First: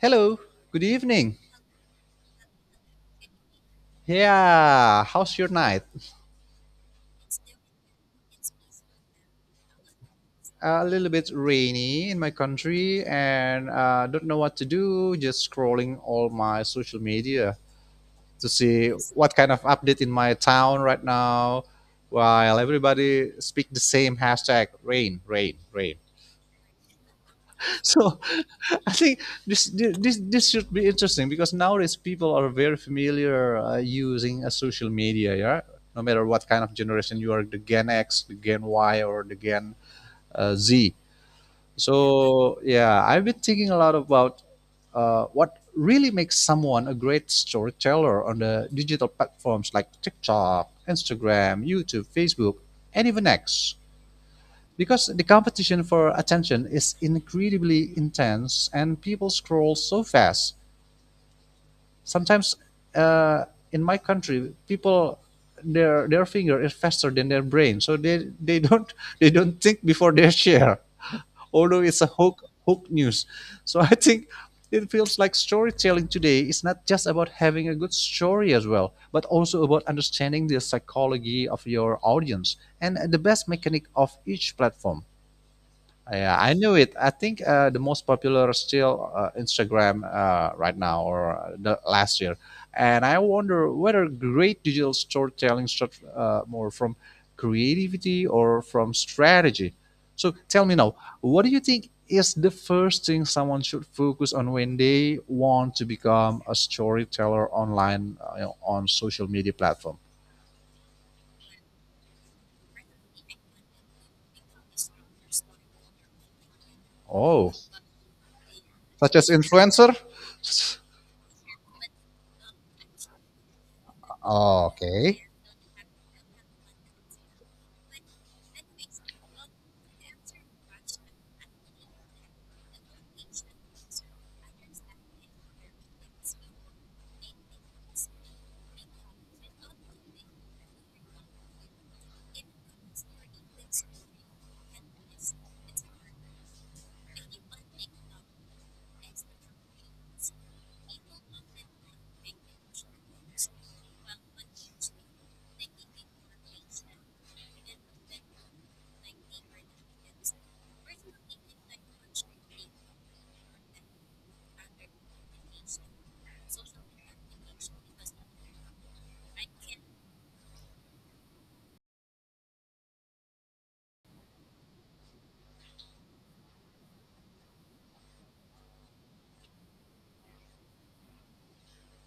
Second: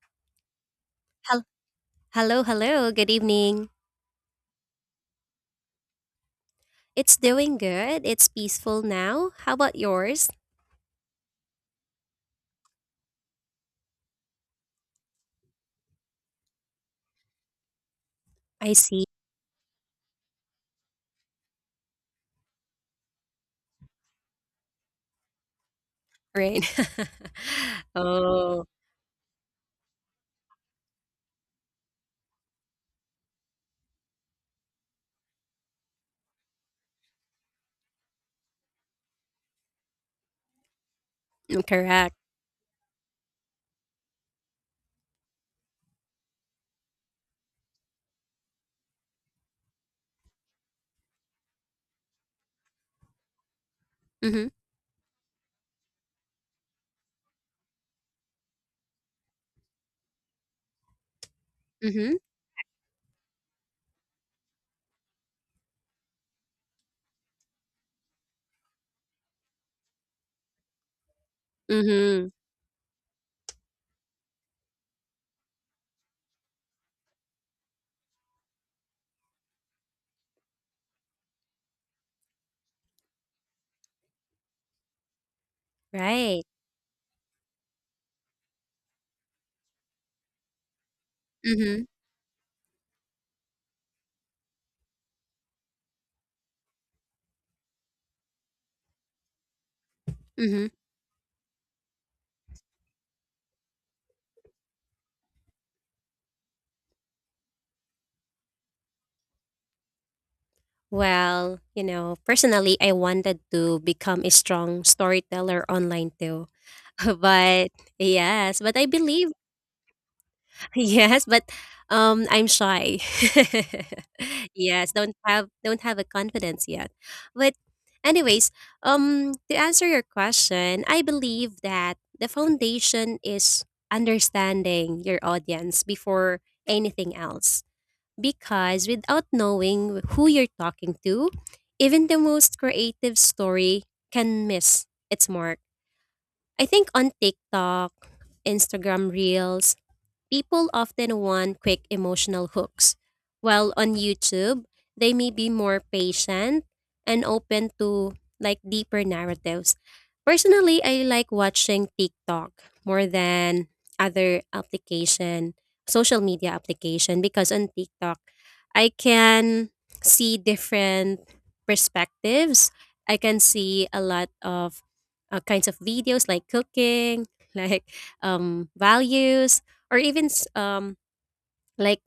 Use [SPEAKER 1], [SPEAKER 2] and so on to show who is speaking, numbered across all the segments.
[SPEAKER 1] Hello, good evening.
[SPEAKER 2] Hel- Hello, hello. Good evening.
[SPEAKER 1] Yeah, how's your night?
[SPEAKER 2] It's doing good. It's peaceful now. How about yours?
[SPEAKER 1] A little bit rainy in my country and don't know what to do, just scrolling all my social media to
[SPEAKER 2] I
[SPEAKER 1] see
[SPEAKER 2] see.
[SPEAKER 1] what kind of update in my town right now while everybody speak the same hashtag rain, rain, rain.
[SPEAKER 2] Right.
[SPEAKER 1] So
[SPEAKER 2] oh,
[SPEAKER 1] I think this should be interesting because nowadays people are very familiar using a social media. Yeah, no matter what kind of generation you are, the Gen X, the Gen Y, or the Gen Z.
[SPEAKER 2] correct. Correct.
[SPEAKER 1] So yeah, I've been thinking a lot about what really makes someone a great storyteller on the digital platforms like TikTok, Instagram, YouTube, Facebook, and even X.
[SPEAKER 2] Mhm.
[SPEAKER 1] Because the competition for attention is incredibly intense and people scroll so fast.
[SPEAKER 2] Mhm.
[SPEAKER 1] Sometimes, uh, in my country people their finger is faster than their brain, so they don't they don't think before they share, although it's a
[SPEAKER 2] Mhm.
[SPEAKER 1] hook news. So I think it feels like storytelling today is not just about having a good story as well, but also about understanding the psychology of your audience and the best mechanic of each platform. Yeah,
[SPEAKER 2] Right.
[SPEAKER 1] I knew it. I think the most popular still Instagram right now, or the
[SPEAKER 2] Mhm.
[SPEAKER 1] last year, and I wonder whether great digital storytelling starts more from creativity or from strategy. So tell
[SPEAKER 2] Mhm.
[SPEAKER 1] me now, what do you think is the first thing someone should focus on when they want to become a storyteller online, on social media platform?
[SPEAKER 2] Well, you know, personally, I wanted to become a strong storyteller online too.
[SPEAKER 1] Oh,
[SPEAKER 2] But yes, but I
[SPEAKER 1] such as
[SPEAKER 2] believe
[SPEAKER 1] influencer.
[SPEAKER 2] yes, but I'm shy. Yes, don't
[SPEAKER 1] Okay.
[SPEAKER 2] have don't have a confidence yet. But anyways, to answer your question, I believe that the foundation is understanding your audience before anything else, because without knowing who you're talking to, even the most creative story can miss its mark. I think on TikTok, Instagram Reels, people often want quick emotional hooks, while on YouTube, they may be more patient and open to, like, deeper narratives. Personally, I like watching TikTok more than other application, social media application, because on TikTok, I can see different perspectives. I can see a lot of kinds of videos like cooking, like values, or even like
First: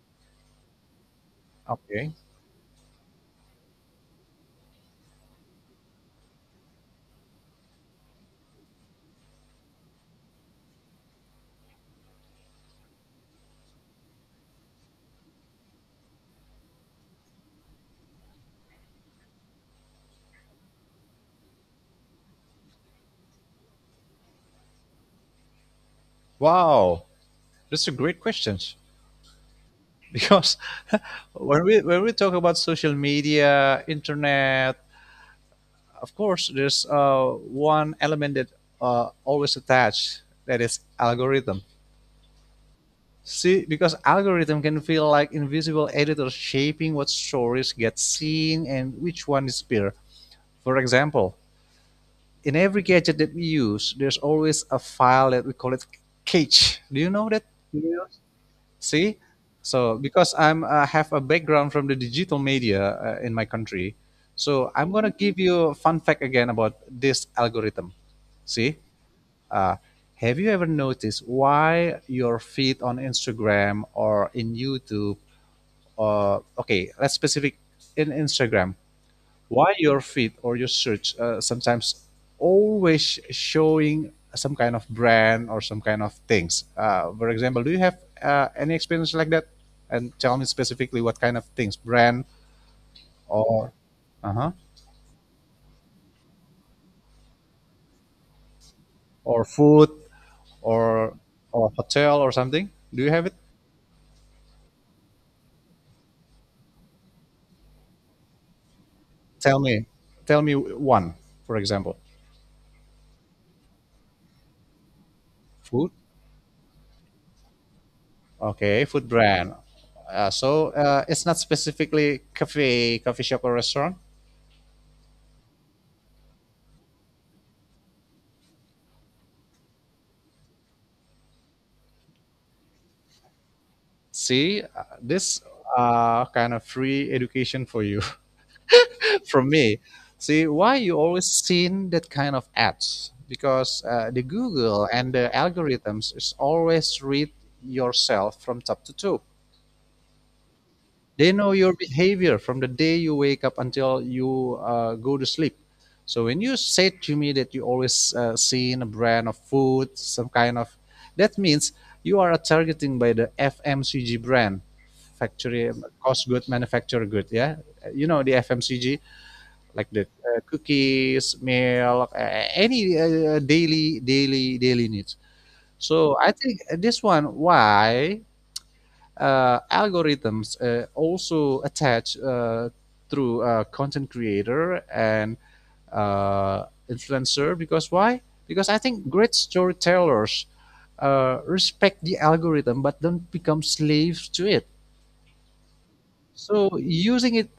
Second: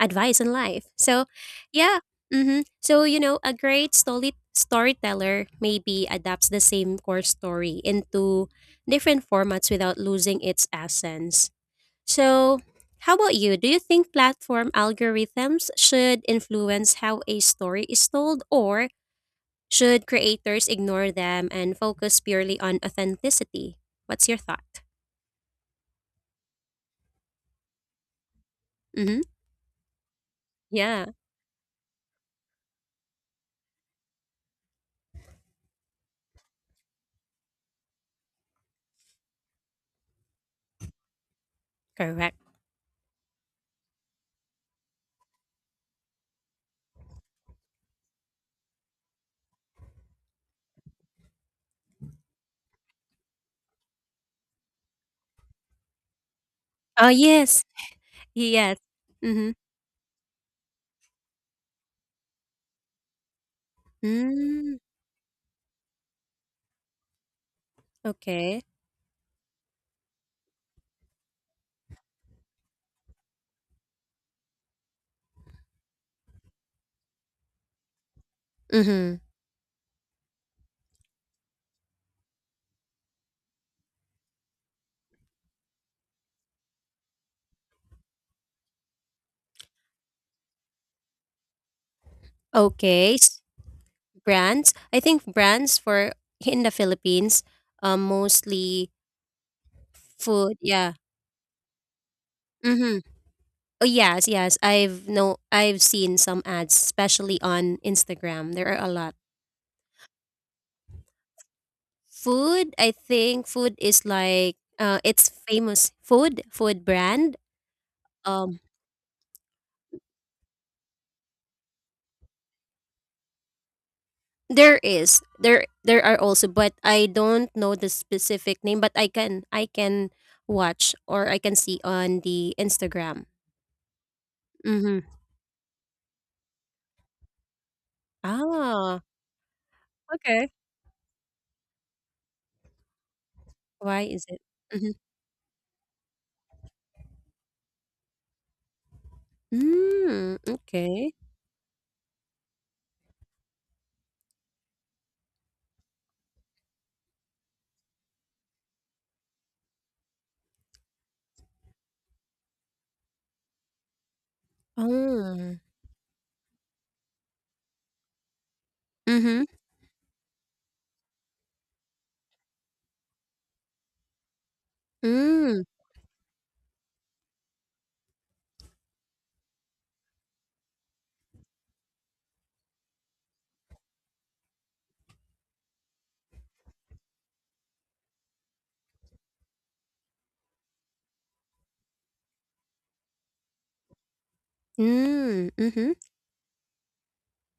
[SPEAKER 2] advice in life. So yeah,
[SPEAKER 1] Okay.
[SPEAKER 2] mm-hmm. So you know, a great storyteller maybe adapts the same core story into different formats without losing its essence. So how about you? Do you think platform algorithms should influence how a story is told, or should creators ignore them and focus purely on authenticity? What's your thought?
[SPEAKER 1] Wow. That's a great question.
[SPEAKER 2] Mm-hmm.
[SPEAKER 1] Because
[SPEAKER 2] Yeah,
[SPEAKER 1] when we talk about social media, internet, of course, there's one element that always attached, that is algorithm.
[SPEAKER 2] correct.
[SPEAKER 1] See, because algorithm can feel like invisible editors shaping what stories get seen and which one is peer. For example, in every gadget that we use, there's always a file that we call it cache. Do you
[SPEAKER 2] Oh,
[SPEAKER 1] know that?
[SPEAKER 2] yes.
[SPEAKER 1] Yes.
[SPEAKER 2] Yes.
[SPEAKER 1] See,
[SPEAKER 2] Mhm.
[SPEAKER 1] so because I'm have a background from the digital media in my country, so
[SPEAKER 2] Mm,
[SPEAKER 1] I'm gonna give you a fun fact again about this algorithm.
[SPEAKER 2] okay.
[SPEAKER 1] See, uh, have you ever noticed why your feed on Instagram or in YouTube? Or okay, let's specific in Instagram,
[SPEAKER 2] Mhm.
[SPEAKER 1] why your feed or your search, sometimes always showing some kind of brand or some kind of things, for example, do you have any experience like that, and tell me specifically what kind of things, brand,
[SPEAKER 2] Okay. s-
[SPEAKER 1] or uh-huh,
[SPEAKER 2] Brands. I think brands for in the Philippines, mostly
[SPEAKER 1] or food,
[SPEAKER 2] food. Yeah.
[SPEAKER 1] or hotel or something?
[SPEAKER 2] Mhm.
[SPEAKER 1] Do you have it?
[SPEAKER 2] Oh yes, yes. I've no. I've seen some ads, especially on Instagram. There are a lot.
[SPEAKER 1] Tell me, one, for example.
[SPEAKER 2] Food. I think food is like. It's
[SPEAKER 1] Food.
[SPEAKER 2] famous food brand. Um.
[SPEAKER 1] Okay, food brand. So it's not specifically cafe, coffee shop, or restaurant?
[SPEAKER 2] There is. There are also, but I don't know the specific name, but I can watch, or I can see on the Instagram.
[SPEAKER 1] See,
[SPEAKER 2] Mhm.
[SPEAKER 1] this kind of free education for you
[SPEAKER 2] Ah,
[SPEAKER 1] from me. See,
[SPEAKER 2] okay.
[SPEAKER 1] why you always seen that kind of ads? Because
[SPEAKER 2] Why
[SPEAKER 1] the
[SPEAKER 2] is it?
[SPEAKER 1] Google
[SPEAKER 2] Mhm.
[SPEAKER 1] and the algorithms is always read yourself from top to toe.
[SPEAKER 2] Mm, okay.
[SPEAKER 1] They know your behavior from the day you wake up until you go to sleep. So when you say to me that you always seen a brand of food, some kind of, that means you are targeting by the fmcg brand
[SPEAKER 2] Oh.
[SPEAKER 1] factory, cost good, manufacture good. Yeah, you know the fmcg,
[SPEAKER 2] Mhm.
[SPEAKER 1] like the cookies, milk, any daily needs.
[SPEAKER 2] Mm.
[SPEAKER 1] So I think this one, why algorithms also attach through content creator and influencer, because why? Because I think great storytellers respect the algorithm but don't become slaves to it.
[SPEAKER 2] Mm. Mhm.
[SPEAKER 1] So using it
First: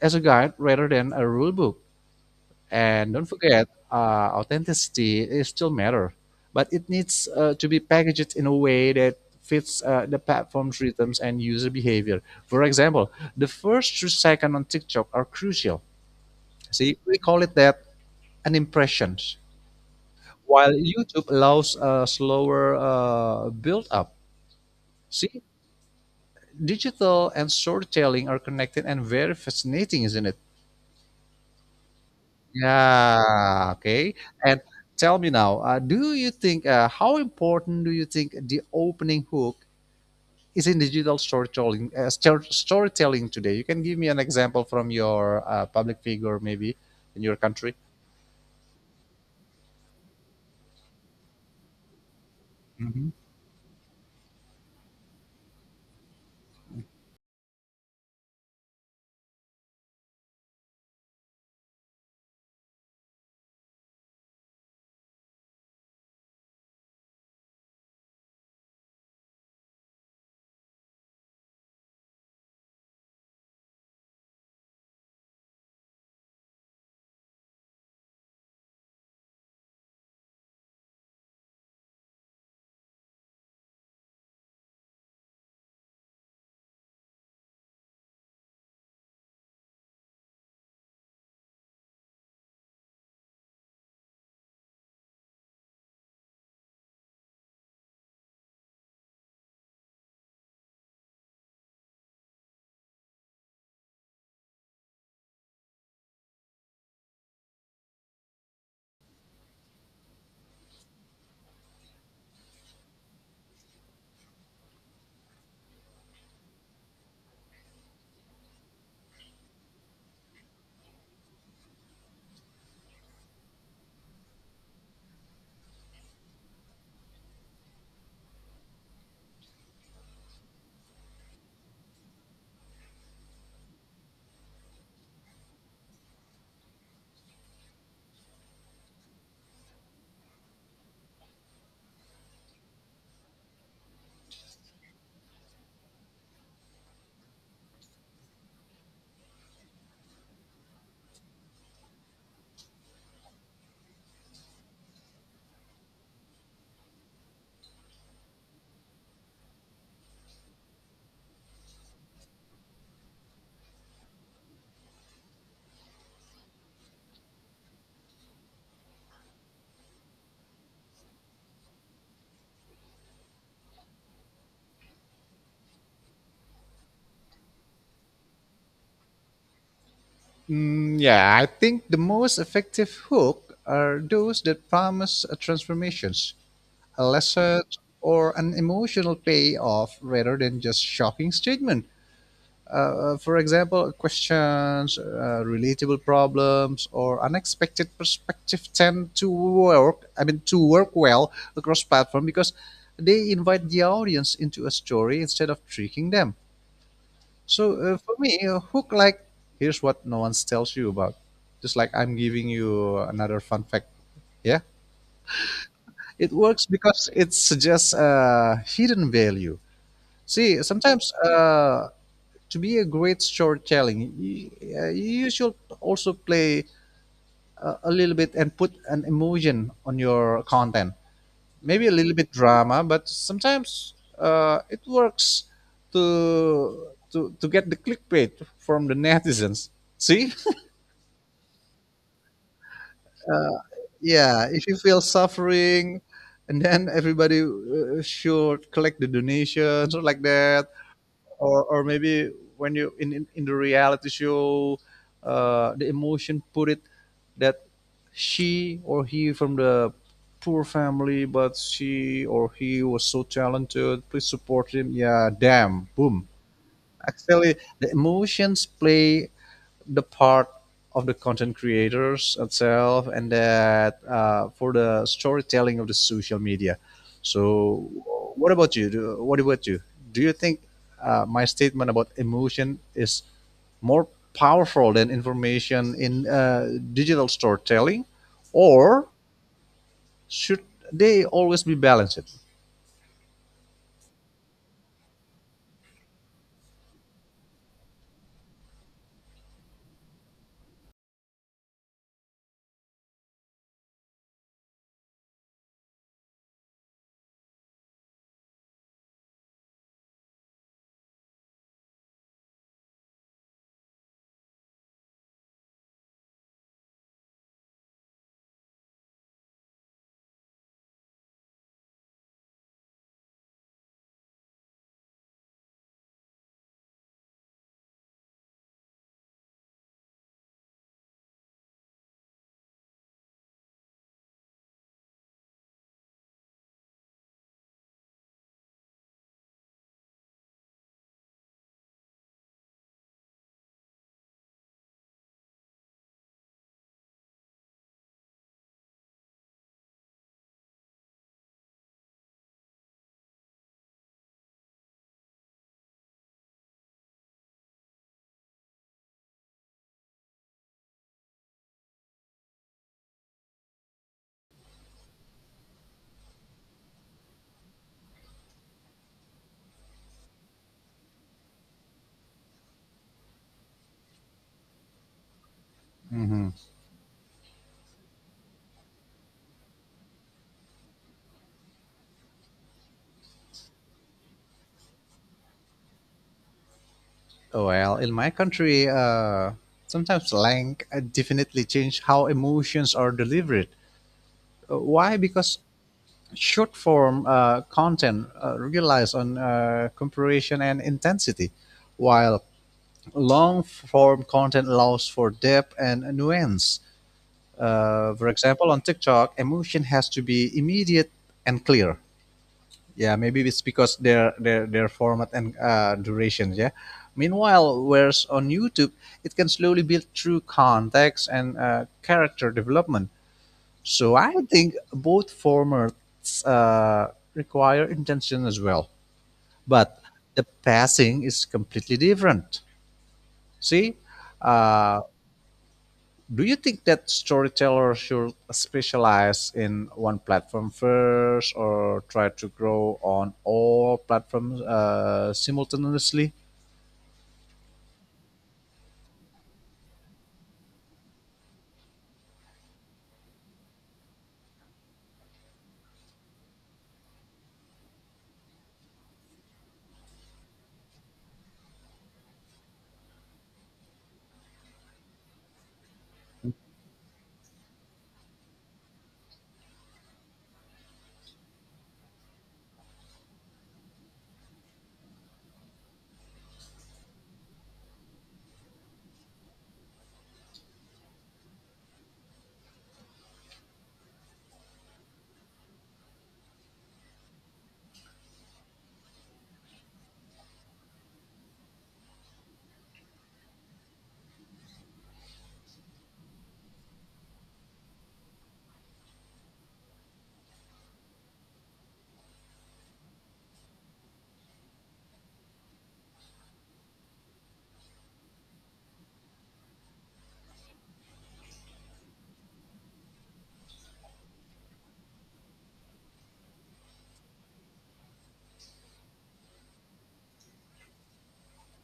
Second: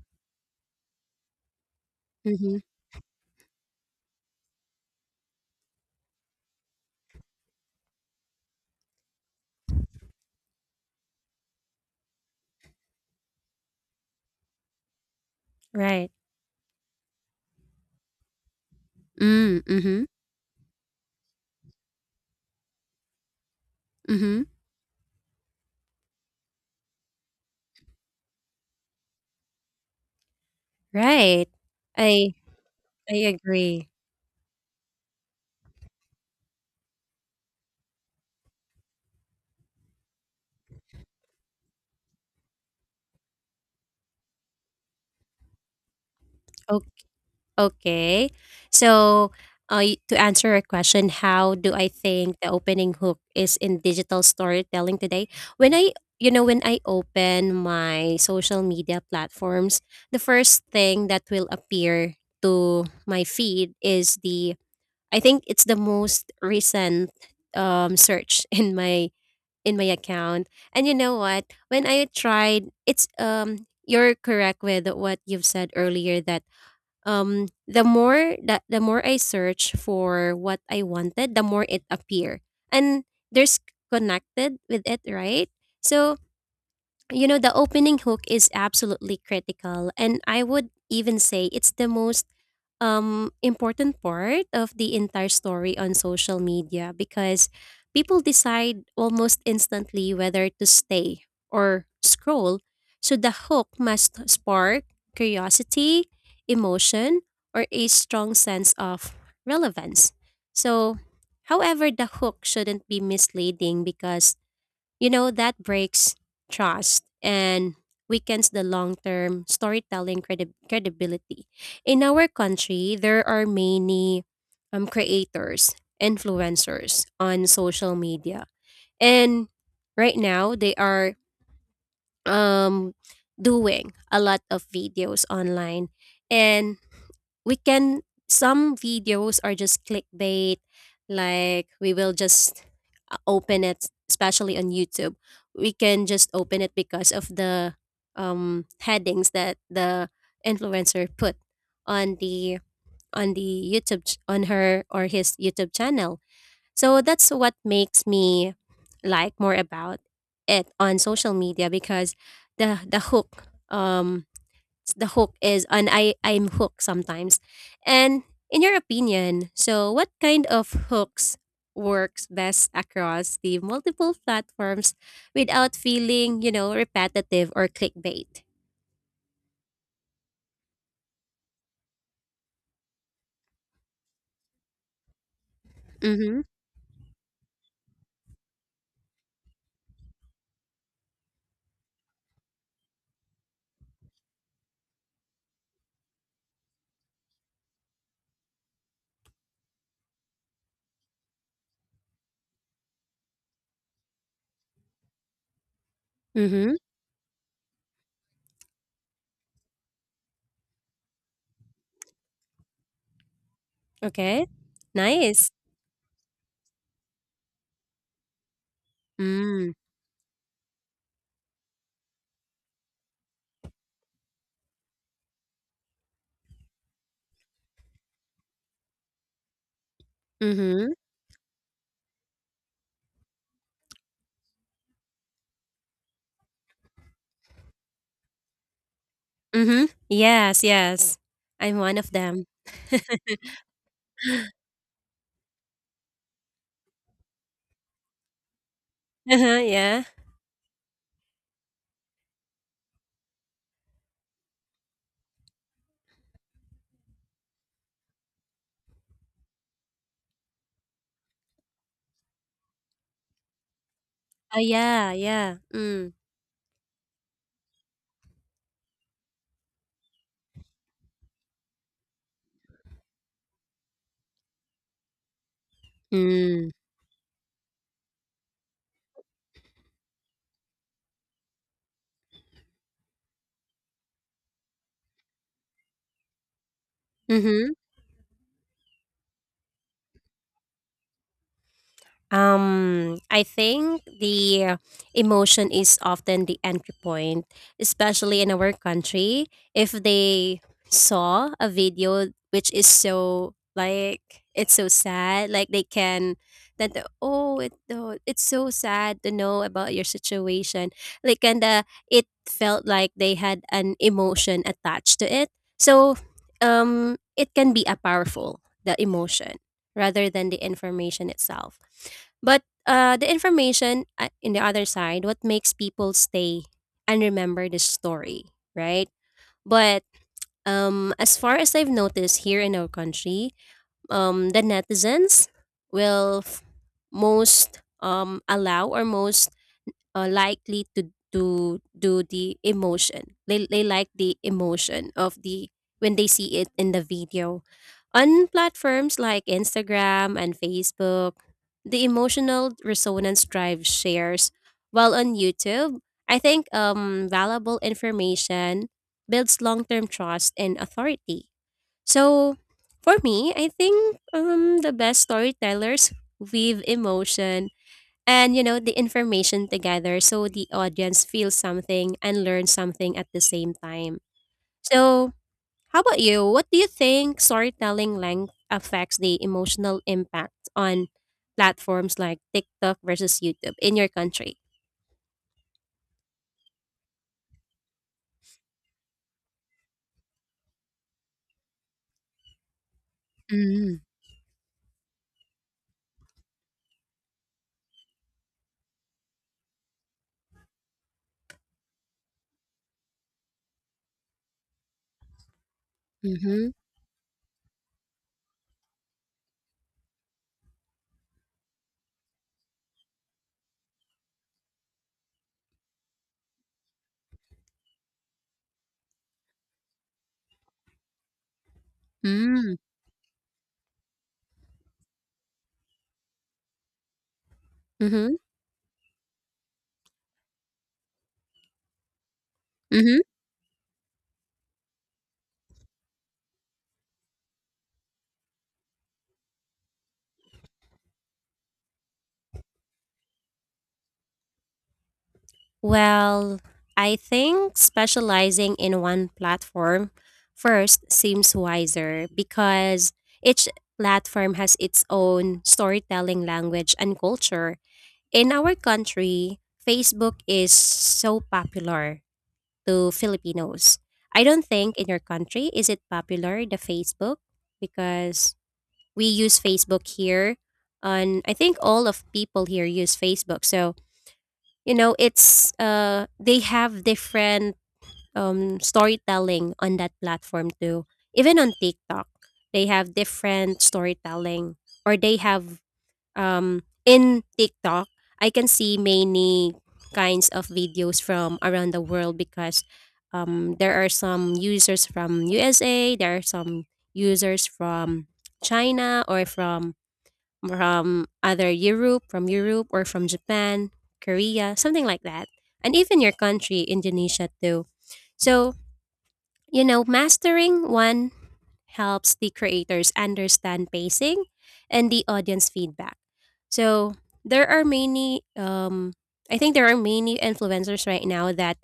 [SPEAKER 1] as a guide rather than a rule book.
[SPEAKER 2] Mhm.
[SPEAKER 1] And don't forget, authenticity is still matter, but it needs to be packaged in a way that fits the platform's rhythms and user behavior. For example, the first 3 seconds on TikTok are crucial.
[SPEAKER 2] Right.
[SPEAKER 1] See, we call it that an impression,
[SPEAKER 2] Mm. Mhm.
[SPEAKER 1] while YouTube allows a slower build up.
[SPEAKER 2] Mhm.
[SPEAKER 1] See, digital and storytelling are connected and very fascinating, isn't it?
[SPEAKER 2] Right. I I
[SPEAKER 1] Yeah,
[SPEAKER 2] agree.
[SPEAKER 1] okay. And tell me now, do you think, how important do you think the opening hook is in digital storytelling, storytelling today? You can give me an example from your public figure, maybe in your country.
[SPEAKER 2] Okay. So, to answer your question, how do I think the opening
[SPEAKER 1] Mhm.
[SPEAKER 2] hook is in digital storytelling today? When I, you know, when I open my social media platforms, the first thing that will appear to my feed is the, I think it's the most recent search in my account. And you know what? When I tried, it's you're correct with what you've said earlier, that the more I search for what I wanted, the more it appear. And there's connected with it, right? So, you know, the opening hook is absolutely critical, and I would even say it's the most important part of the entire story on social media, because people decide almost instantly whether to stay or scroll. So the hook must spark curiosity, emotion, or a strong sense of relevance. So however, the hook shouldn't be misleading, because you know, that breaks trust and weakens the long term storytelling credibility. In our country, there are many creators, influencers on social media. And right now, they are um, doing a lot of videos online. And we can, some videos are just clickbait. Like, we will just open it, especially on YouTube. We can just open it because of the headings that the influencer put on the YouTube on her or his YouTube channel. So that's what makes me like more about it on social media, because the hook, the hook is, and I'm hooked sometimes. And in your opinion, so what kind of hooks works best across the multiple platforms without feeling, you know, repetitive or clickbait?
[SPEAKER 1] Mm, yeah, I think the most effective hook are those that promise transformations,
[SPEAKER 2] Mhm.
[SPEAKER 1] a lesson, or an emotional payoff rather than just shocking statement. For example, questions, relatable problems, or unexpected perspective tend to work. I mean, to work well across platform because they invite the audience into a story instead of tricking them.
[SPEAKER 2] Mhm.
[SPEAKER 1] So for me, a hook like, here's what no one tells you about. Just like I'm giving you another fun fact.
[SPEAKER 2] Okay.
[SPEAKER 1] Yeah,
[SPEAKER 2] Nice.
[SPEAKER 1] it works because it suggests a hidden value.
[SPEAKER 2] Mm.
[SPEAKER 1] See, sometimes, to be a great storytelling, you should also play a little bit and put an emotion on your content.
[SPEAKER 2] Mhm.
[SPEAKER 1] Maybe a little bit drama, but sometimes it works to get the clickbait from the netizens.
[SPEAKER 2] Mhm.
[SPEAKER 1] See,
[SPEAKER 2] Yes, yes. I'm one of them.
[SPEAKER 1] yeah, if you feel suffering and then everybody should collect the donations or
[SPEAKER 2] Yeah.
[SPEAKER 1] like that, or maybe when you in the reality show, the emotion put it that she or he from the poor family, but she or he was so talented, please
[SPEAKER 2] Oh
[SPEAKER 1] support him,
[SPEAKER 2] yeah,
[SPEAKER 1] yeah,
[SPEAKER 2] yeah.
[SPEAKER 1] damn,
[SPEAKER 2] Mm.
[SPEAKER 1] boom. Actually, the emotions play the part of the content creators itself, and that for the storytelling of the social
[SPEAKER 2] Mm.
[SPEAKER 1] media. So what about you, do you think, my statement about emotion is more powerful than information in digital
[SPEAKER 2] Mhm.
[SPEAKER 1] storytelling, or should they always be balanced?
[SPEAKER 2] I think the emotion is often the entry point, especially in our country. If they saw a video which is so, like, it's so sad, like they can, oh it, oh, it's so sad to know about your situation. Like, kinda it felt like they had an emotion attached to it. So it can be a powerful, the emotion, rather than the information itself. But the information, in the other side, what makes people stay and remember the story, right? But as far as I've noticed here in our country, the netizens will f- most, allow, or most likely to do the emotion. They like the emotion of the when they see it in the video. On platforms like Instagram and Facebook, the emotional resonance drive shares. While on YouTube, I think valuable information builds long-term trust and authority. So for me, I think the best storytellers weave emotion and you know the information together, so the audience feels something and learns something at the same time. So how about you, what do you think, storytelling length affects the emotional impact on platforms like TikTok versus YouTube in your country?
[SPEAKER 1] Well, in my country, sometimes slang definitely change how emotions are delivered.
[SPEAKER 2] Mm-hmm.
[SPEAKER 1] Why? Because short form content relies on comparison and intensity, while long form content allows for depth and
[SPEAKER 2] Mm-hmm.
[SPEAKER 1] nuance. For example, on TikTok, emotion has to be immediate and clear, yeah, maybe it's because their format and duration. Yeah. Meanwhile, whereas on YouTube, it can slowly build through context and character
[SPEAKER 2] Mm-hmm.
[SPEAKER 1] development. So I think both formats require intention as well, but the passing is completely different.
[SPEAKER 2] Mm-hmm.
[SPEAKER 1] See, uh, do you think that storytellers should specialize in one platform first, or try to grow on all platforms simultaneously?
[SPEAKER 2] Well, I think specializing in one platform first seems wiser, because each platform has its own storytelling language and culture. In our country, Facebook is so popular to Filipinos. I don't think in your country is it popular, the Facebook, because we use Facebook here. On, I think all of people here use Facebook. So you know, it's uh, they have different storytelling on that platform too. Even on TikTok they have different storytelling, or they have um, in TikTok I can see many kinds of videos from around the world, because um, there are some users from USA, there are some users from China, or from either Europe, from Europe, or from Japan, Korea, something like that. And even your country, Indonesia, too. So, you know, mastering one helps the creators understand pacing and the audience feedback. So there are many, I think there are many influencers right now that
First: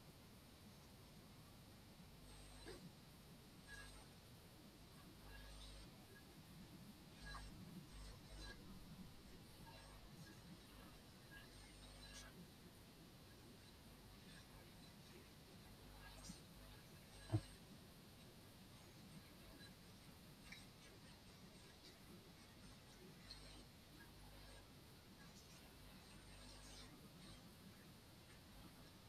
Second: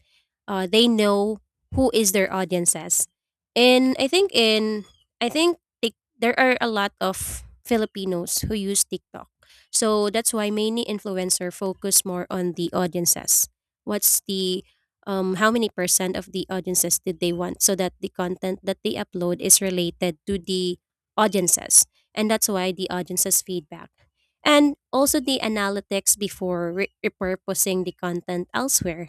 [SPEAKER 2] they know who is their audiences. And I think in, I think Tik there are a lot of Filipinos who use TikTok. So that's why many influencer focus more on the audiences. What's the how many percent of the audiences did they want, so that the content that they upload is related to the audiences, and that's why the audiences feedback, and also the analytics before repurposing the content elsewhere.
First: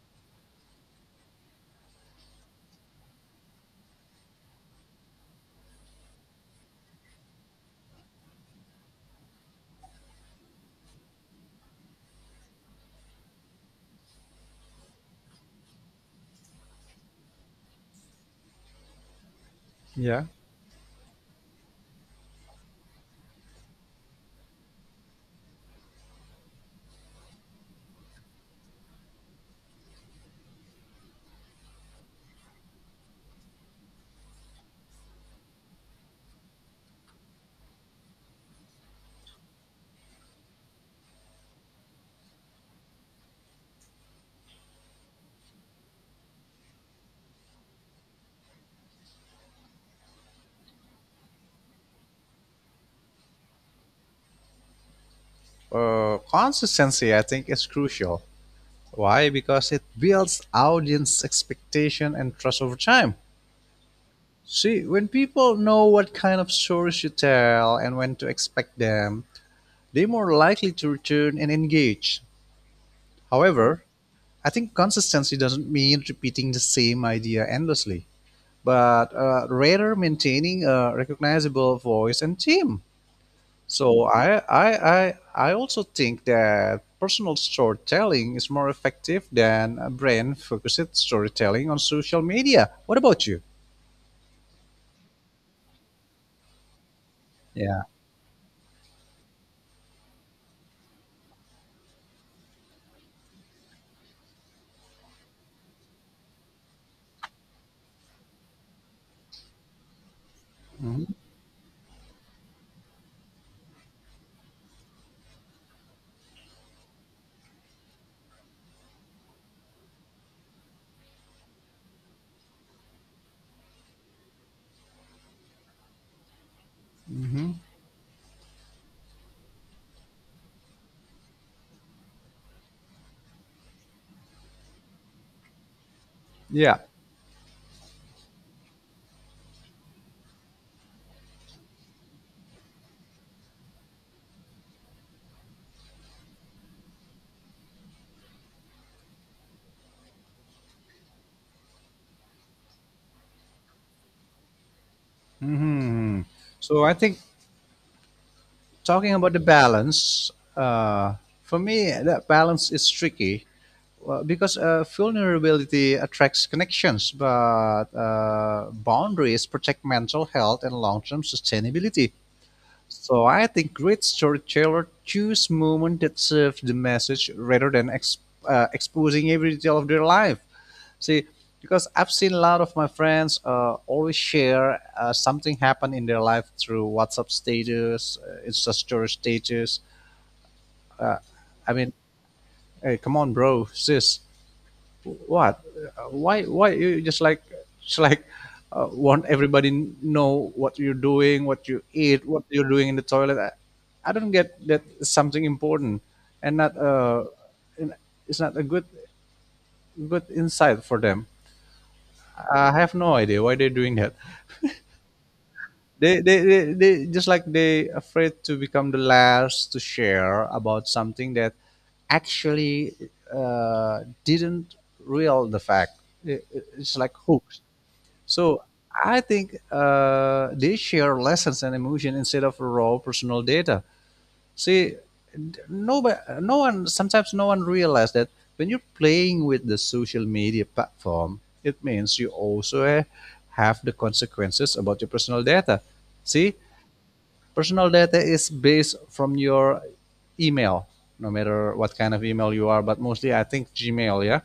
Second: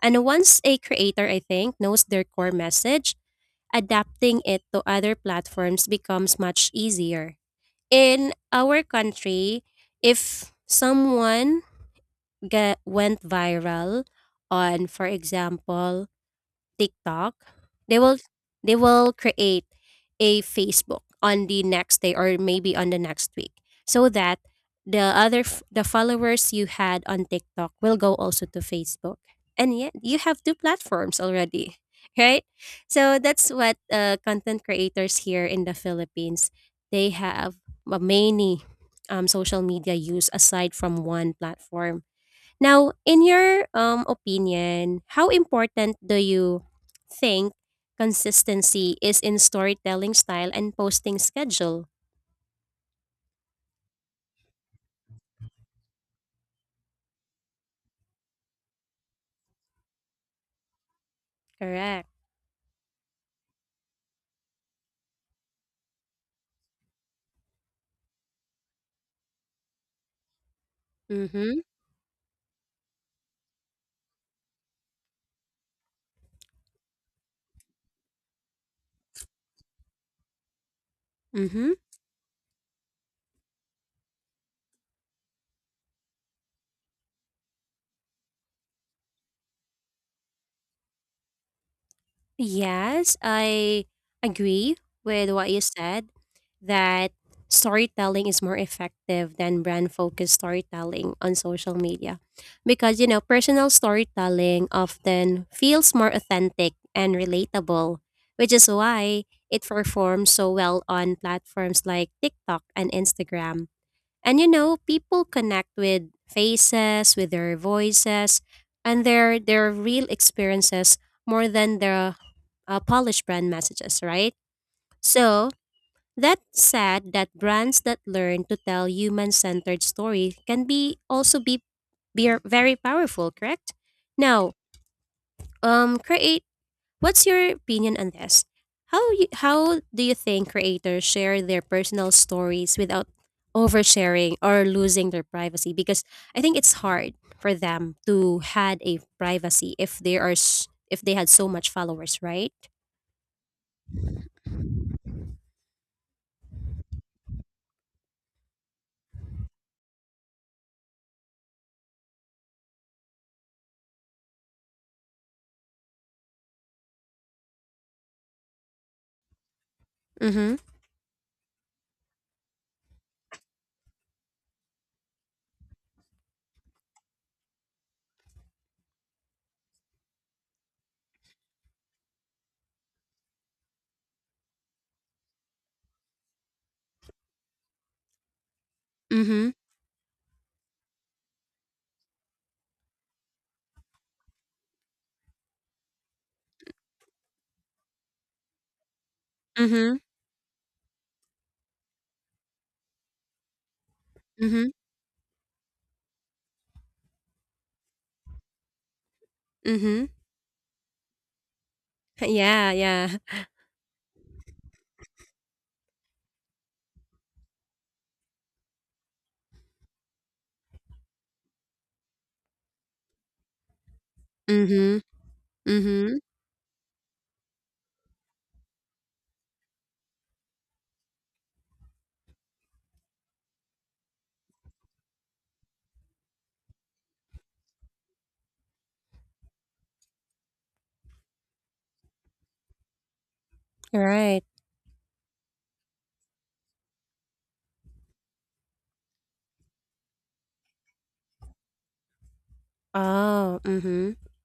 [SPEAKER 2] And once a creator, I think, knows their core message, adapting it to other platforms becomes much easier. In our country, if someone get, went viral on, for example, TikTok, they will, they will create
[SPEAKER 1] Yeah.
[SPEAKER 2] a Facebook on the next day, or maybe on the next week, so that the the followers you had on TikTok will go also to Facebook. And yet you have two platforms already, right? So that's what content creators here in the Philippines, they have many social media use aside from one platform. Now, in your opinion, how important do you think consistency is in storytelling style and posting schedule?
[SPEAKER 1] Consistency, I think, is crucial. Why? Because it builds audience
[SPEAKER 2] Correct.
[SPEAKER 1] expectation and trust over time. See, when people know what kind of stories you tell and when to expect them, they're more likely to return and
[SPEAKER 2] Mm-hmm.
[SPEAKER 1] engage. However, I think consistency doesn't mean repeating the same idea endlessly, but rather maintaining a
[SPEAKER 2] Mm-hmm.
[SPEAKER 1] recognizable voice and theme. So I also think that personal storytelling is more effective than brand focused storytelling on social media. What
[SPEAKER 2] Yes,
[SPEAKER 1] about you?
[SPEAKER 2] I agree with what you said, that
[SPEAKER 1] Yeah.
[SPEAKER 2] storytelling is more effective than brand focused storytelling on social media, because you know, personal storytelling often feels more authentic and relatable, which is why it performs so well
[SPEAKER 1] Hmm.
[SPEAKER 2] on platforms like TikTok and Instagram. And you know, people connect with faces, with their voices, and their real experiences more than their polished brand messages, right? So that said, that brands that learn to tell human-centered story can be also be very powerful, correct? Now, create
[SPEAKER 1] Yeah.
[SPEAKER 2] what's your opinion on this? How you, how do you think creators share their personal stories without oversharing or losing their privacy? Because I think it's hard for them to had a privacy if they are if they had so much followers, right?
[SPEAKER 1] Hmm. So I think, talking about the balance, for me, that balance is tricky. Well, because vulnerability attracts connections, but boundaries protect mental
[SPEAKER 2] Mhm.
[SPEAKER 1] health and long-term sustainability. So I think great storyteller choose moments that serve the message rather than exposing every detail of their life. See, because I've seen a lot of my friends always share something happened in their life through WhatsApp status, Insta story
[SPEAKER 2] Mhm.
[SPEAKER 1] status. I mean, hey, come on, bro, sis, what, why you just like, just like want everybody
[SPEAKER 2] Mhm.
[SPEAKER 1] know what you're doing, what you eat, what you're doing in the toilet? I don't get
[SPEAKER 2] Mhm.
[SPEAKER 1] that it's something important, and not and it's not a good
[SPEAKER 2] Mhm.
[SPEAKER 1] good insight for them. I
[SPEAKER 2] Yeah,
[SPEAKER 1] have
[SPEAKER 2] yeah.
[SPEAKER 1] no idea why they're doing that. They just like they afraid to become the last to share about something that actually didn't
[SPEAKER 2] Mhm.
[SPEAKER 1] real the fact.
[SPEAKER 2] Mhm.
[SPEAKER 1] It's like hooks. So I think they share lessons and emotion instead of raw personal data. See, nobody, no one, sometimes no one realizes that when you're playing with the social media platform, it means you also have the
[SPEAKER 2] Right.
[SPEAKER 1] consequences about your personal data. See, personal data is based from your email, no matter what kind of email you are, but mostly I
[SPEAKER 2] Oh,
[SPEAKER 1] think
[SPEAKER 2] mhm.
[SPEAKER 1] Gmail, yeah.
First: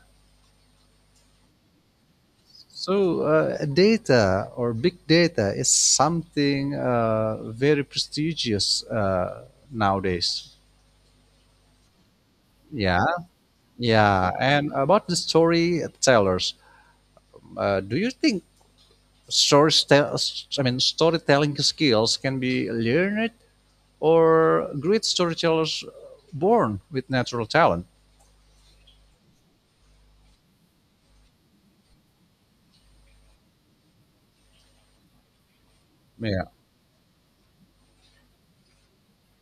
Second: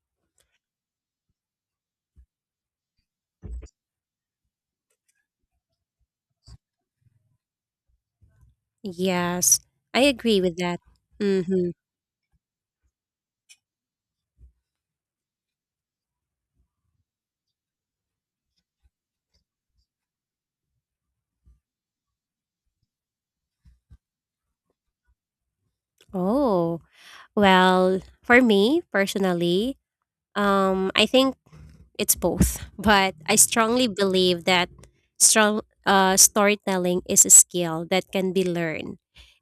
[SPEAKER 1] So, data or big data is something very prestigious
[SPEAKER 2] Yes. I agree
[SPEAKER 1] nowadays.
[SPEAKER 2] with that. Mhm.
[SPEAKER 1] Yeah, yeah. And about the storytellers, do you think stories, I mean, storytelling skills can be learned, or great storytellers born
[SPEAKER 2] Oh.
[SPEAKER 1] with natural talent?
[SPEAKER 2] Well, for me personally, I think it's both, but I strongly believe that strong
[SPEAKER 1] Yeah.
[SPEAKER 2] storytelling is a skill that can be learned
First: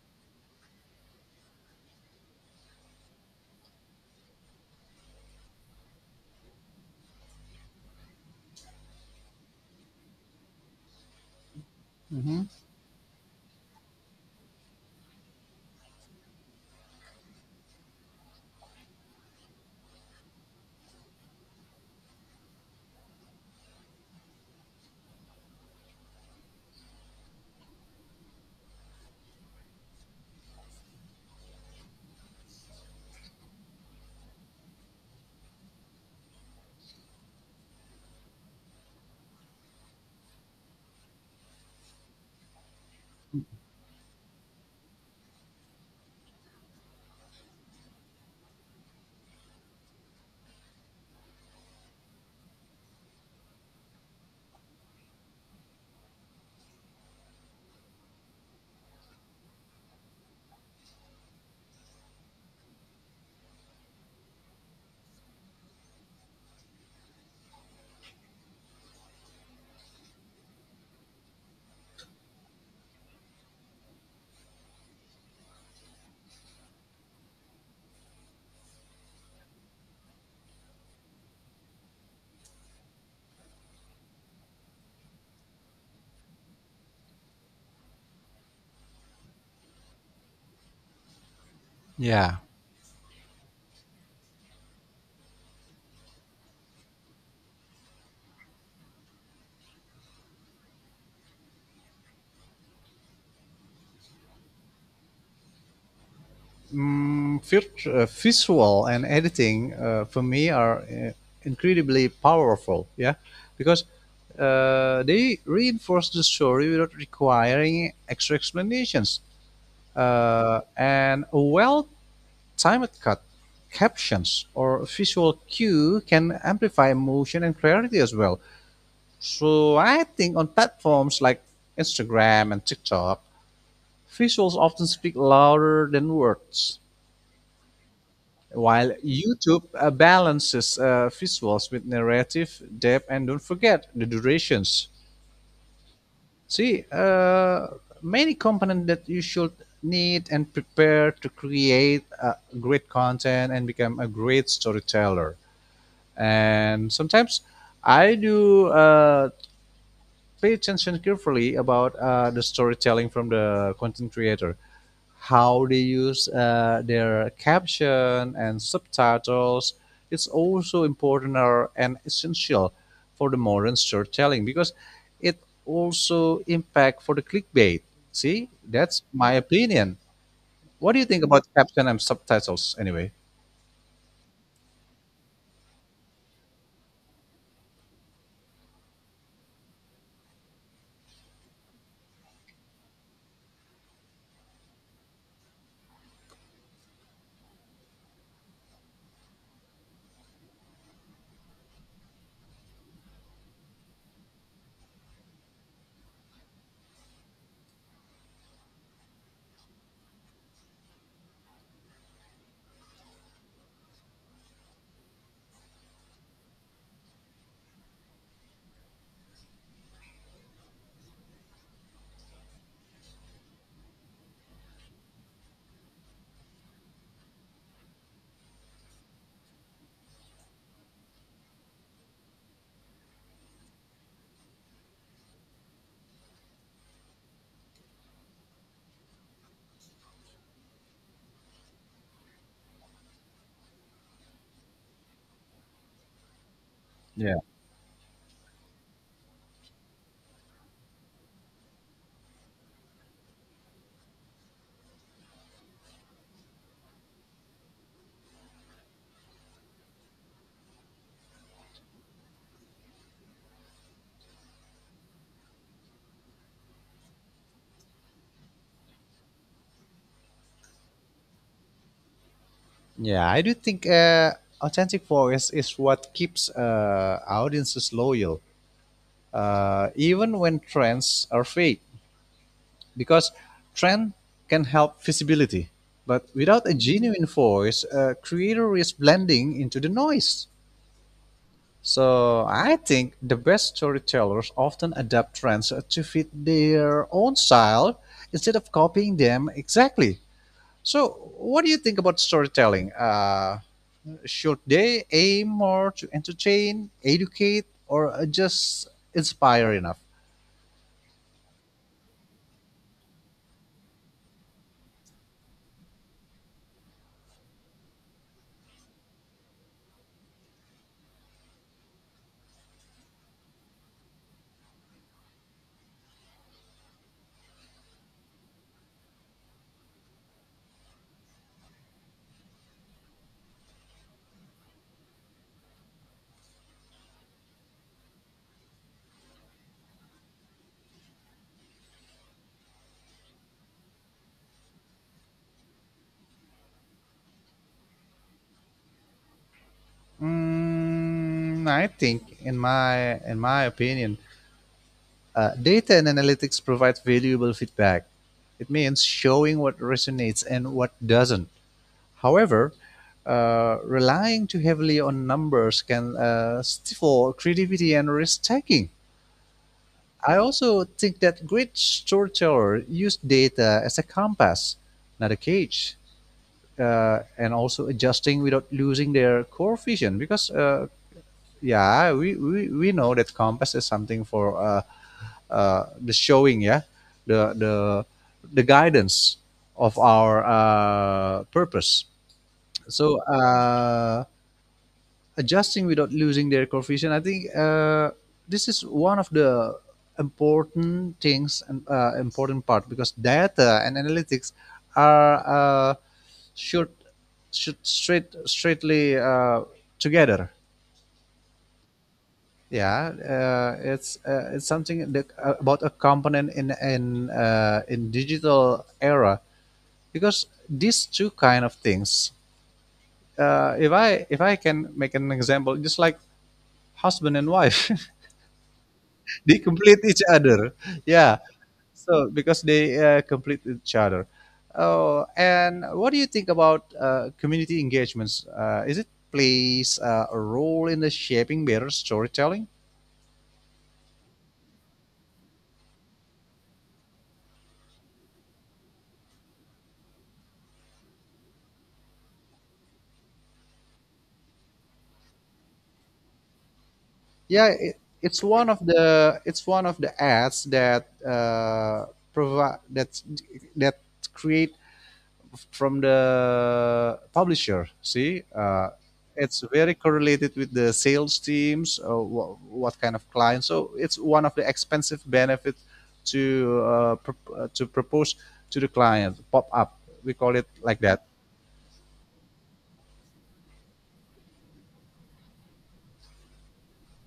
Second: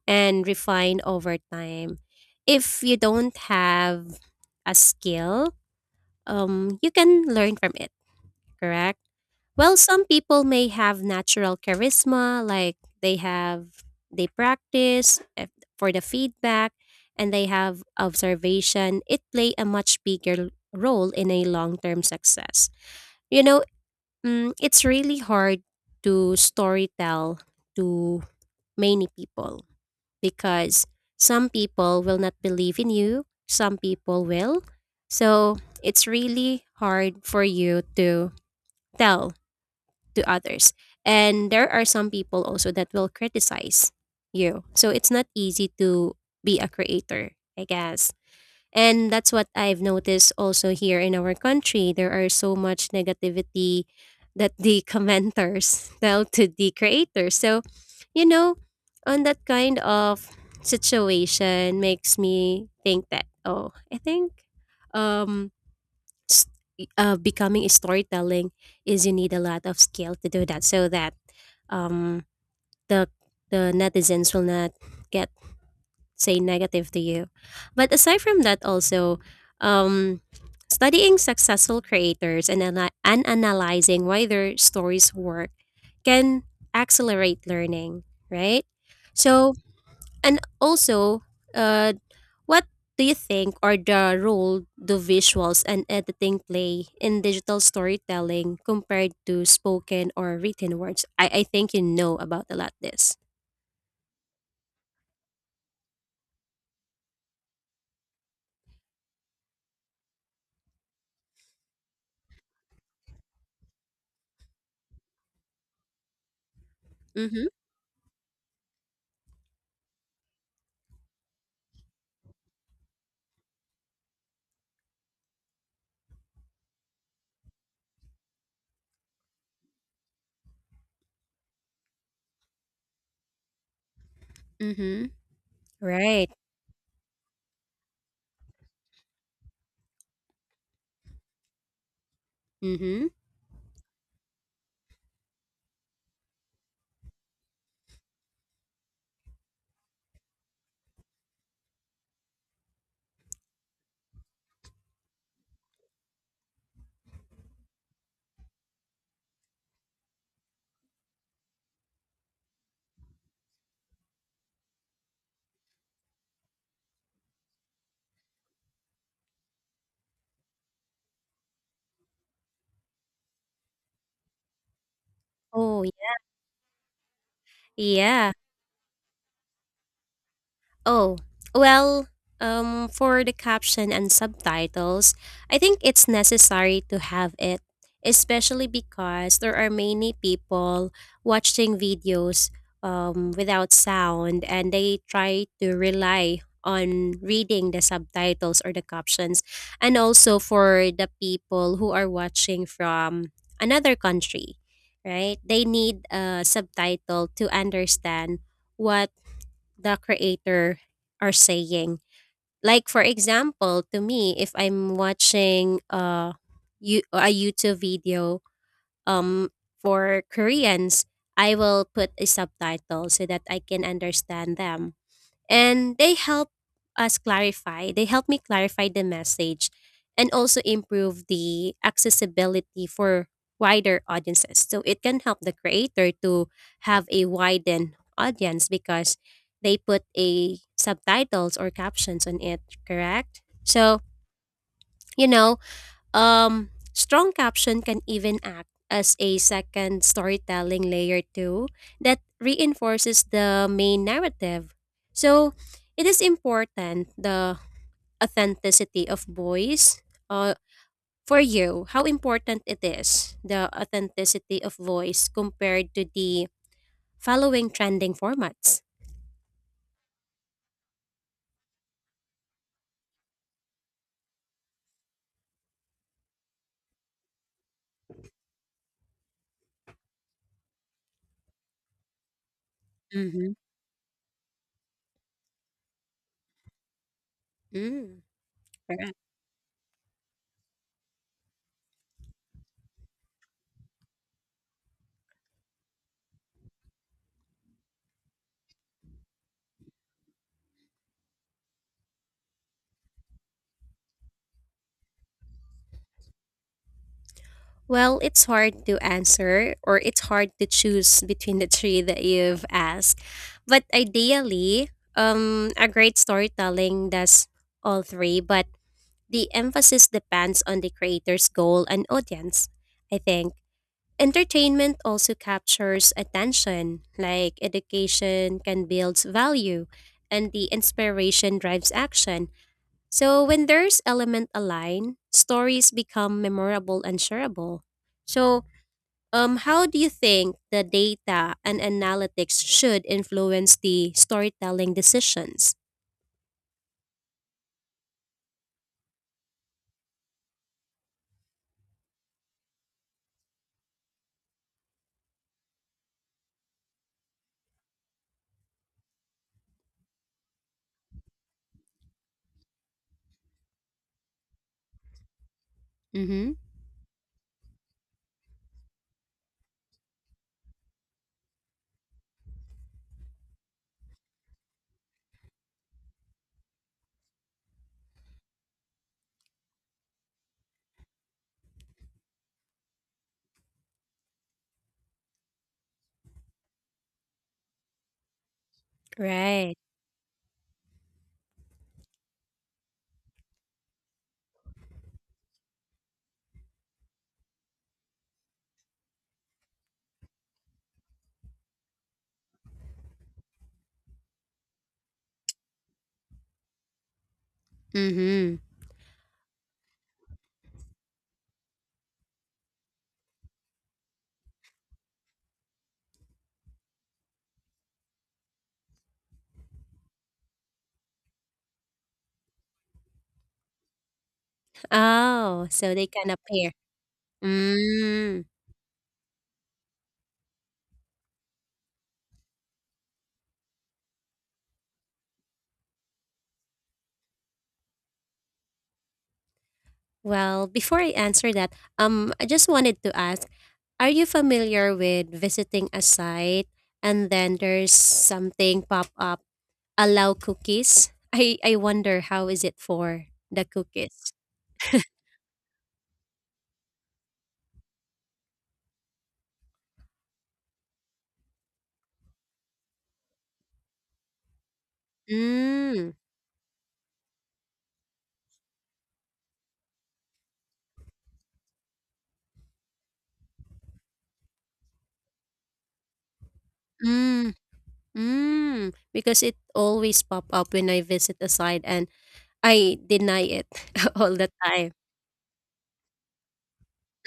[SPEAKER 2] and refined over time. If you don't have a skill, you can learn from it, correct? Well, some people may have natural
[SPEAKER 1] Hmm.
[SPEAKER 2] charisma, like they have, they practice eh, for the feedback and they have observation. It play a much bigger role in a long-term success. You know, mm, it's really hard to storytell to many people, because some people will not believe in you, some people will. So it's really hard for you to tell to others. And there are some people also that will criticize you. So it's not easy to be a creator, I guess. And that's what I've noticed also here in our country. There are so much negativity that the commenters tell to the creators. You know, on that kind of situation makes me think that, oh, I think um s- becoming a storytelling is you need a lot of skill to do that so that um, the the netizens will not get say negative to you but aside from that also um, studying successful creators and analyzing why their stories work can accelerate learning, right. So and also uh,
[SPEAKER 1] Yeah.
[SPEAKER 2] what do you think are the role do visuals and editing play in digital storytelling compared to spoken or written words? I think you know about a lot this.
[SPEAKER 1] mm, Visual and editing, for me, are incredibly powerful, yeah, because they reinforce the story without
[SPEAKER 2] Mm-hmm.
[SPEAKER 1] requiring extra explanations, and a well-timed cut, captions, or visual cue can amplify emotion and clarity as well. So I think on platforms like Instagram and TikTok, visuals often
[SPEAKER 2] Mm-hmm.
[SPEAKER 1] speak louder than
[SPEAKER 2] Right.
[SPEAKER 1] words. While YouTube balances visuals with narrative depth,
[SPEAKER 2] Mm-hmm.
[SPEAKER 1] and don't forget the durations. See, many components that you should need and prepare to create great content and become a great storyteller. And sometimes I do pay attention carefully about the storytelling from the content creator, how they use their caption and subtitles. It's also important and essential for the modern storytelling because it
[SPEAKER 2] Oh,
[SPEAKER 1] also impact for the clickbait.
[SPEAKER 2] yeah.
[SPEAKER 1] See, that's my opinion. What do you
[SPEAKER 2] Oh,
[SPEAKER 1] think about caption and
[SPEAKER 2] well,
[SPEAKER 1] subtitles anyway?
[SPEAKER 2] for the caption and subtitles, I think it's necessary to have it, especially because there are many people watching videos without sound and they try to rely on reading the subtitles or the captions, and also for the people who are watching from another country, right? They need a subtitle to understand what the creator are saying. Like for example, to me, if I'm watching you a YouTube video um for Koreans, I will put a subtitle so that I can understand them and they help me clarify the message and also improve the accessibility for wider audiences, so it can help the creator to have a widened audience because they put a subtitles or captions on it, correct. So, you know, strong
[SPEAKER 1] Yeah,
[SPEAKER 2] caption can even act as a second storytelling layer too that reinforces the main narrative. So, it is important the authenticity of voice. Uh, for you, how important it is the authenticity of voice compared to the following trending formats?
[SPEAKER 1] yeah, I do think authentic voice is what keeps audiences loyal, even when trends are fake, because
[SPEAKER 2] Mm-hmm.
[SPEAKER 1] trend can help visibility. But without a genuine voice, a
[SPEAKER 2] Mm,
[SPEAKER 1] creator is
[SPEAKER 2] right.
[SPEAKER 1] blending into the noise. So I think the best storytellers often adapt trends to fit their own style instead of copying them exactly. So, what do you think about storytelling? Should they aim more to entertain, educate, or
[SPEAKER 2] Well, it's hard
[SPEAKER 1] just
[SPEAKER 2] to
[SPEAKER 1] inspire
[SPEAKER 2] answer
[SPEAKER 1] enough?
[SPEAKER 2] or it's hard to choose between the three that you've asked. But ideally, a great storytelling does all three, but the emphasis depends on the creator's goal and audience, I think. Entertainment also captures attention, like education can build value and the inspiration drives action. So when there's element align, stories become memorable and shareable. So how do you think the data and analytics should influence the storytelling decisions?
[SPEAKER 1] Mm, I think, in my opinion, data and analytics provide valuable feedback. It means showing what resonates and what doesn't. However, relying too heavily on numbers can
[SPEAKER 2] Mm-hmm.
[SPEAKER 1] stifle creativity and risk taking. I also think that great storytellers use data as a compass, not a cage, and also adjusting without losing their core vision because yeah, we know that compass is something for the showing, yeah, the the guidance
[SPEAKER 2] Right.
[SPEAKER 1] of our purpose. So adjusting without losing their coefficient, I think this is one of the important things and important part because data and analytics are, uh, should, should straight
[SPEAKER 2] Mm-hmm.
[SPEAKER 1] straightly together. Yeah, it's something that, about a component in in digital era because these two kind of things. If I can make an
[SPEAKER 2] Oh,
[SPEAKER 1] example,
[SPEAKER 2] so
[SPEAKER 1] just
[SPEAKER 2] they
[SPEAKER 1] like
[SPEAKER 2] can appear.
[SPEAKER 1] husband and wife,
[SPEAKER 2] Mm.
[SPEAKER 1] they complete each other. Yeah, so because they complete each other. Oh, and what do you think about community engagements? Is it plays a
[SPEAKER 2] Well,
[SPEAKER 1] role
[SPEAKER 2] before
[SPEAKER 1] in the
[SPEAKER 2] I answer
[SPEAKER 1] shaping
[SPEAKER 2] that,
[SPEAKER 1] better
[SPEAKER 2] I
[SPEAKER 1] storytelling?
[SPEAKER 2] just wanted to ask, are you familiar with visiting a site and then there's something pop up, allow cookies? I wonder how is it for the cookies?
[SPEAKER 1] Yeah, it's one of the ads that provide that create from
[SPEAKER 2] Mm.
[SPEAKER 1] the publisher. See, it's very correlated with the sales teams, what kind of clients. So it's one of the expensive benefit to
[SPEAKER 2] Mm.
[SPEAKER 1] to propose to the
[SPEAKER 2] Mm,
[SPEAKER 1] client.
[SPEAKER 2] because it
[SPEAKER 1] Pop up,
[SPEAKER 2] always
[SPEAKER 1] we
[SPEAKER 2] pop
[SPEAKER 1] call it
[SPEAKER 2] up when
[SPEAKER 1] like
[SPEAKER 2] I
[SPEAKER 1] that.
[SPEAKER 2] visit a site and I deny it all the time.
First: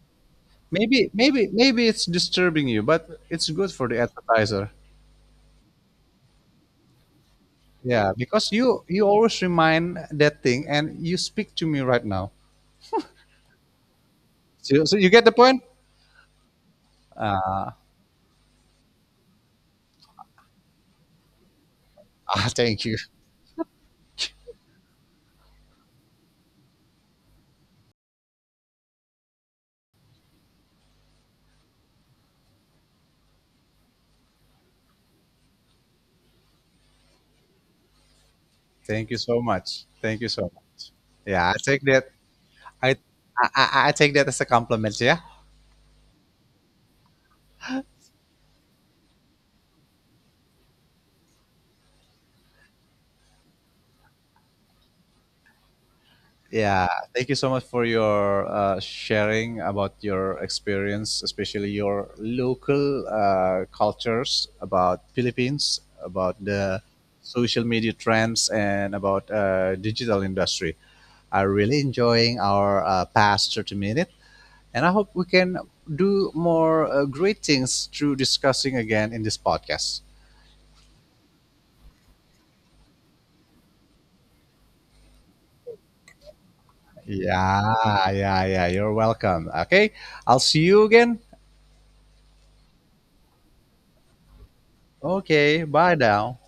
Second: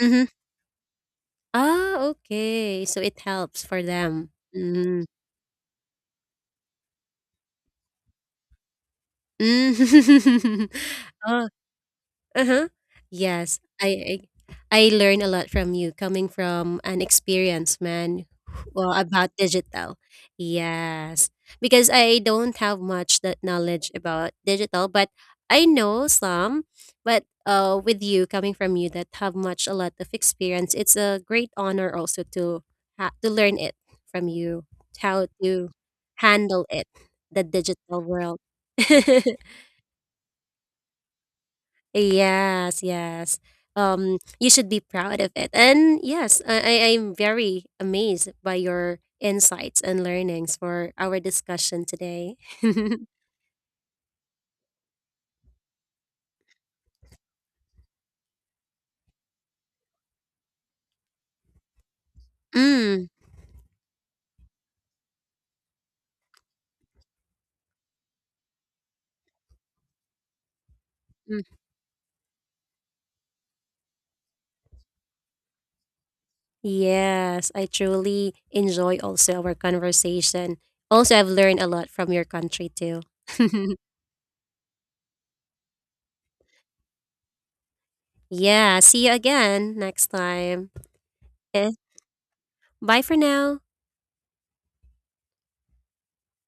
[SPEAKER 2] Mhm.
[SPEAKER 1] Maybe
[SPEAKER 2] Ah,
[SPEAKER 1] it's disturbing you,
[SPEAKER 2] okay. So
[SPEAKER 1] but
[SPEAKER 2] it
[SPEAKER 1] it's
[SPEAKER 2] helps
[SPEAKER 1] good
[SPEAKER 2] for
[SPEAKER 1] for the
[SPEAKER 2] them.
[SPEAKER 1] advertiser.
[SPEAKER 2] Mm.
[SPEAKER 1] Yeah, because you always remind that thing,
[SPEAKER 2] Mm.
[SPEAKER 1] and you
[SPEAKER 2] Oh,
[SPEAKER 1] speak to me right now.
[SPEAKER 2] uh-huh. Yes, I,
[SPEAKER 1] So,
[SPEAKER 2] I I
[SPEAKER 1] so you
[SPEAKER 2] learn
[SPEAKER 1] get
[SPEAKER 2] a
[SPEAKER 1] the
[SPEAKER 2] lot
[SPEAKER 1] point.
[SPEAKER 2] from you coming from an experienced man well about digital. Yes. Because I
[SPEAKER 1] Ah,
[SPEAKER 2] don't have much that knowledge about digital, but I know some, but with you coming from you that have much a lot of experience, it's a great honor also to to learn it from you how to handle it, the digital world.
[SPEAKER 1] thank you so much, thank you so much. Yeah, I take that.
[SPEAKER 2] Yes,
[SPEAKER 1] I
[SPEAKER 2] yes.
[SPEAKER 1] I, I I take that as a
[SPEAKER 2] You should be
[SPEAKER 1] compliment. Yeah.
[SPEAKER 2] proud of it. And yes, I'm very amazed by your insights and learnings for our discussion today. mm,
[SPEAKER 1] Yeah, thank you so much for your sharing about your experience, especially your local
[SPEAKER 2] mm.
[SPEAKER 1] cultures about Philippines, about the social media trends, and about digital industry. Are really enjoying our past 30 minutes. And I hope we can do more great
[SPEAKER 2] Yes, I
[SPEAKER 1] things through
[SPEAKER 2] truly
[SPEAKER 1] discussing
[SPEAKER 2] enjoy
[SPEAKER 1] again in this
[SPEAKER 2] also our
[SPEAKER 1] podcast.
[SPEAKER 2] conversation. Also, I've learned a lot from your country too.
[SPEAKER 1] Yeah, yeah, yeah.
[SPEAKER 2] Yeah,
[SPEAKER 1] You're
[SPEAKER 2] see you
[SPEAKER 1] welcome.
[SPEAKER 2] again
[SPEAKER 1] Okay.
[SPEAKER 2] next
[SPEAKER 1] I'll see
[SPEAKER 2] time.
[SPEAKER 1] you again.
[SPEAKER 2] Eh, bye for now.
[SPEAKER 1] Okay. Bye now.